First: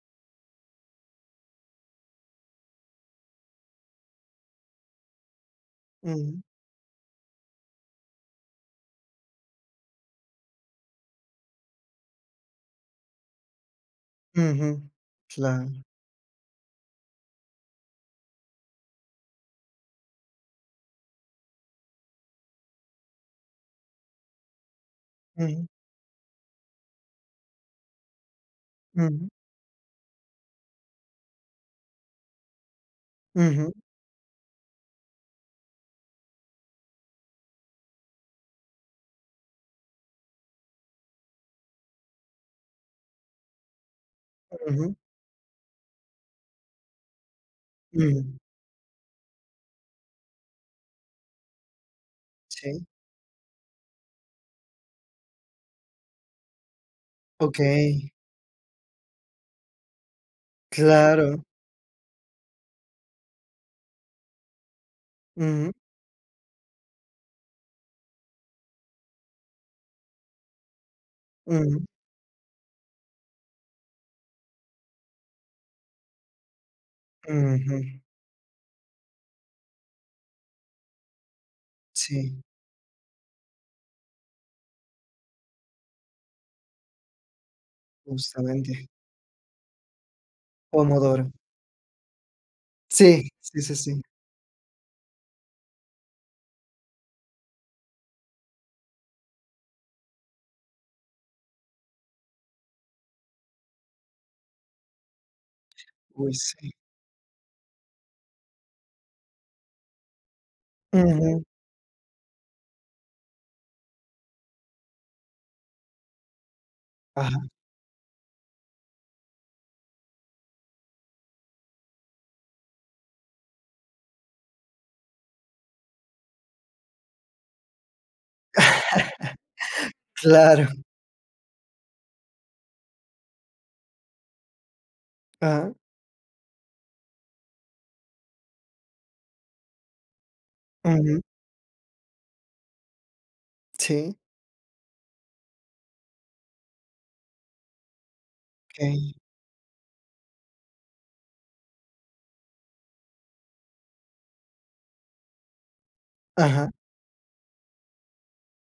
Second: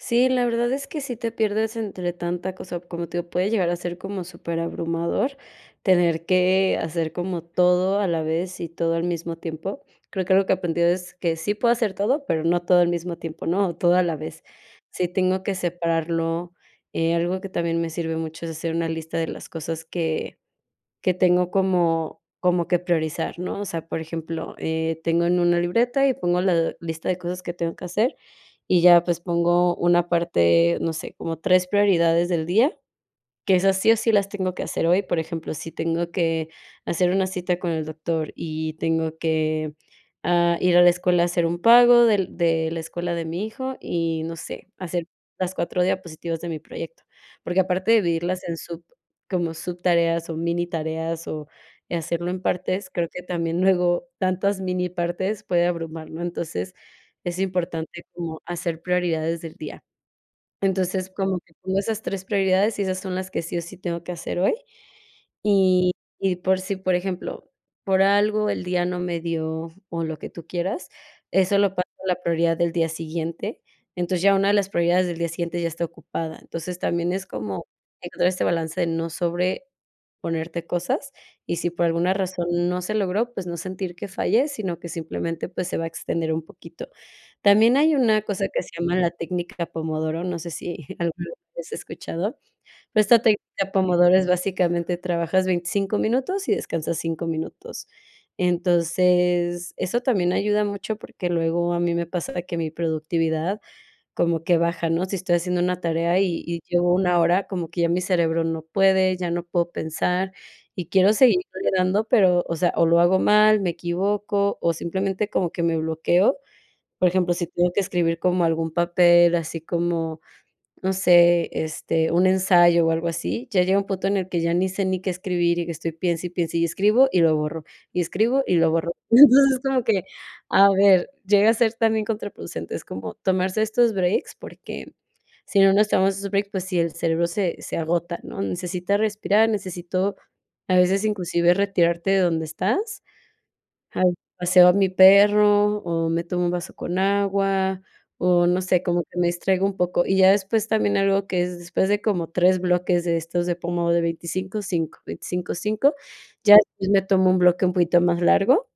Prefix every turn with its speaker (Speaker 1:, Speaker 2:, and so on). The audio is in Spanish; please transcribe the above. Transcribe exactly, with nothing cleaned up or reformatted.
Speaker 1: Sí, la verdad es que sí te pierdes entre tanta cosa, como te digo, puede llegar a ser como superabrumador tener
Speaker 2: Ujú.
Speaker 1: que hacer como todo a la vez y todo al mismo tiempo. Creo que algo que aprendí es que sí puedo hacer todo, pero no todo al mismo tiempo, no todo a la vez.
Speaker 2: Ujú.
Speaker 1: Sí tengo que
Speaker 2: Claro.
Speaker 1: separarlo. Eh, algo que también me sirve mucho es hacer una lista de las cosas que que tengo como como que priorizar, ¿no? O sea, por ejemplo, eh, tengo en una
Speaker 2: Ujú.
Speaker 1: libreta y pongo la lista de cosas que tengo que hacer, y ya, pues,
Speaker 2: Ujú.
Speaker 1: pongo una parte, no sé, como tres prioridades del día, que
Speaker 2: Ujú.
Speaker 1: esas, sí, o sí, las tengo que hacer hoy. Por ejemplo, si tengo que hacer una cita con el doctor y tengo que, ah, ir a la escuela a hacer un pago del de la escuela de mi hijo y, no sé,
Speaker 2: Ujú.
Speaker 1: hacer las cuatro diapositivas de mi proyecto. Porque, aparte de
Speaker 2: Ujú.
Speaker 1: dividirlas en sub como subtareas o minitareas, o hacerlo en
Speaker 2: Sí.
Speaker 1: partes, creo que también luego tantas minipartes puede abrumar, ¿no? Entonces, es importante
Speaker 2: Okey.
Speaker 1: como hacer prioridades del día. Entonces, como
Speaker 2: Claro.
Speaker 1: que tengo esas tres prioridades, y esas son las que sí o sí tengo que hacer hoy.
Speaker 2: Ujú.
Speaker 1: Y y por sí, por ejemplo, por algo el día no me dio, o lo que tú quieras, eso lo
Speaker 2: Ujú.
Speaker 1: paso a la prioridad del día siguiente, entonces ya una de las prioridades del día siguiente ya está ocupada. Entonces también es como
Speaker 2: Ujú.
Speaker 1: encontrar este balance de no sobreponerte cosas, y si por alguna
Speaker 2: Sí.
Speaker 1: razón no se logró, pues, no sentir que falles, sino que simplemente, pues, se va a extender un poquito. También hay una cosa que se
Speaker 2: Justamente.
Speaker 1: llama la técnica Pomodoro, no sé si alguna
Speaker 2: Pomodoro.
Speaker 1: vez lo has escuchado, pero esta
Speaker 2: Sí. Sí,
Speaker 1: técnica
Speaker 2: sí, sí.
Speaker 1: Pomodoro es, básicamente, trabajas veinticinco minutos y descansas cinco minutos. Entonces, eso también ayuda mucho porque luego a mí me pasa que mi productividad como que baja, ¿no? Si estoy haciendo una tarea
Speaker 2: Uy,
Speaker 1: y y
Speaker 2: sí.
Speaker 1: llevo una hora, como que ya mi cerebro no puede, ya no puedo pensar y quiero seguirle
Speaker 2: Ujú.
Speaker 1: dando, pero, o sea, o lo hago mal, me equivoco, o simplemente como que me bloqueo. Por ejemplo, si
Speaker 2: Ajá.
Speaker 1: tengo que escribir como algún papel, así como, no sé, este, un ensayo o algo así, ya llega un punto en el que ya ni sé ni qué escribir, y estoy piense, y piense, y escribo, y lo borro, y escribo, y lo borro. Entonces, como que,
Speaker 2: Claro.
Speaker 1: a ver, llega a ser también contraproducente, es como tomarse estos breaks, porque si no
Speaker 2: Ajá.
Speaker 1: nos tomamos esos breaks, pues sí, el cerebro se se agota, ¿no? Necesita respirar, necesito a veces
Speaker 2: Ujú.
Speaker 1: inclusive retirarte de donde estás. Ay,
Speaker 2: Sí.
Speaker 1: paseo a mi perro o me tomo un vaso con agua, o no sé, como
Speaker 2: Okey.
Speaker 1: que me distraigo un poco. Y ya después también algo que es después de como tres bloques de estos de pomo de veinticinco, cinco, veinticinco, cinco ya
Speaker 2: Ajá.
Speaker 1: me tomo un bloque un poquito más largo.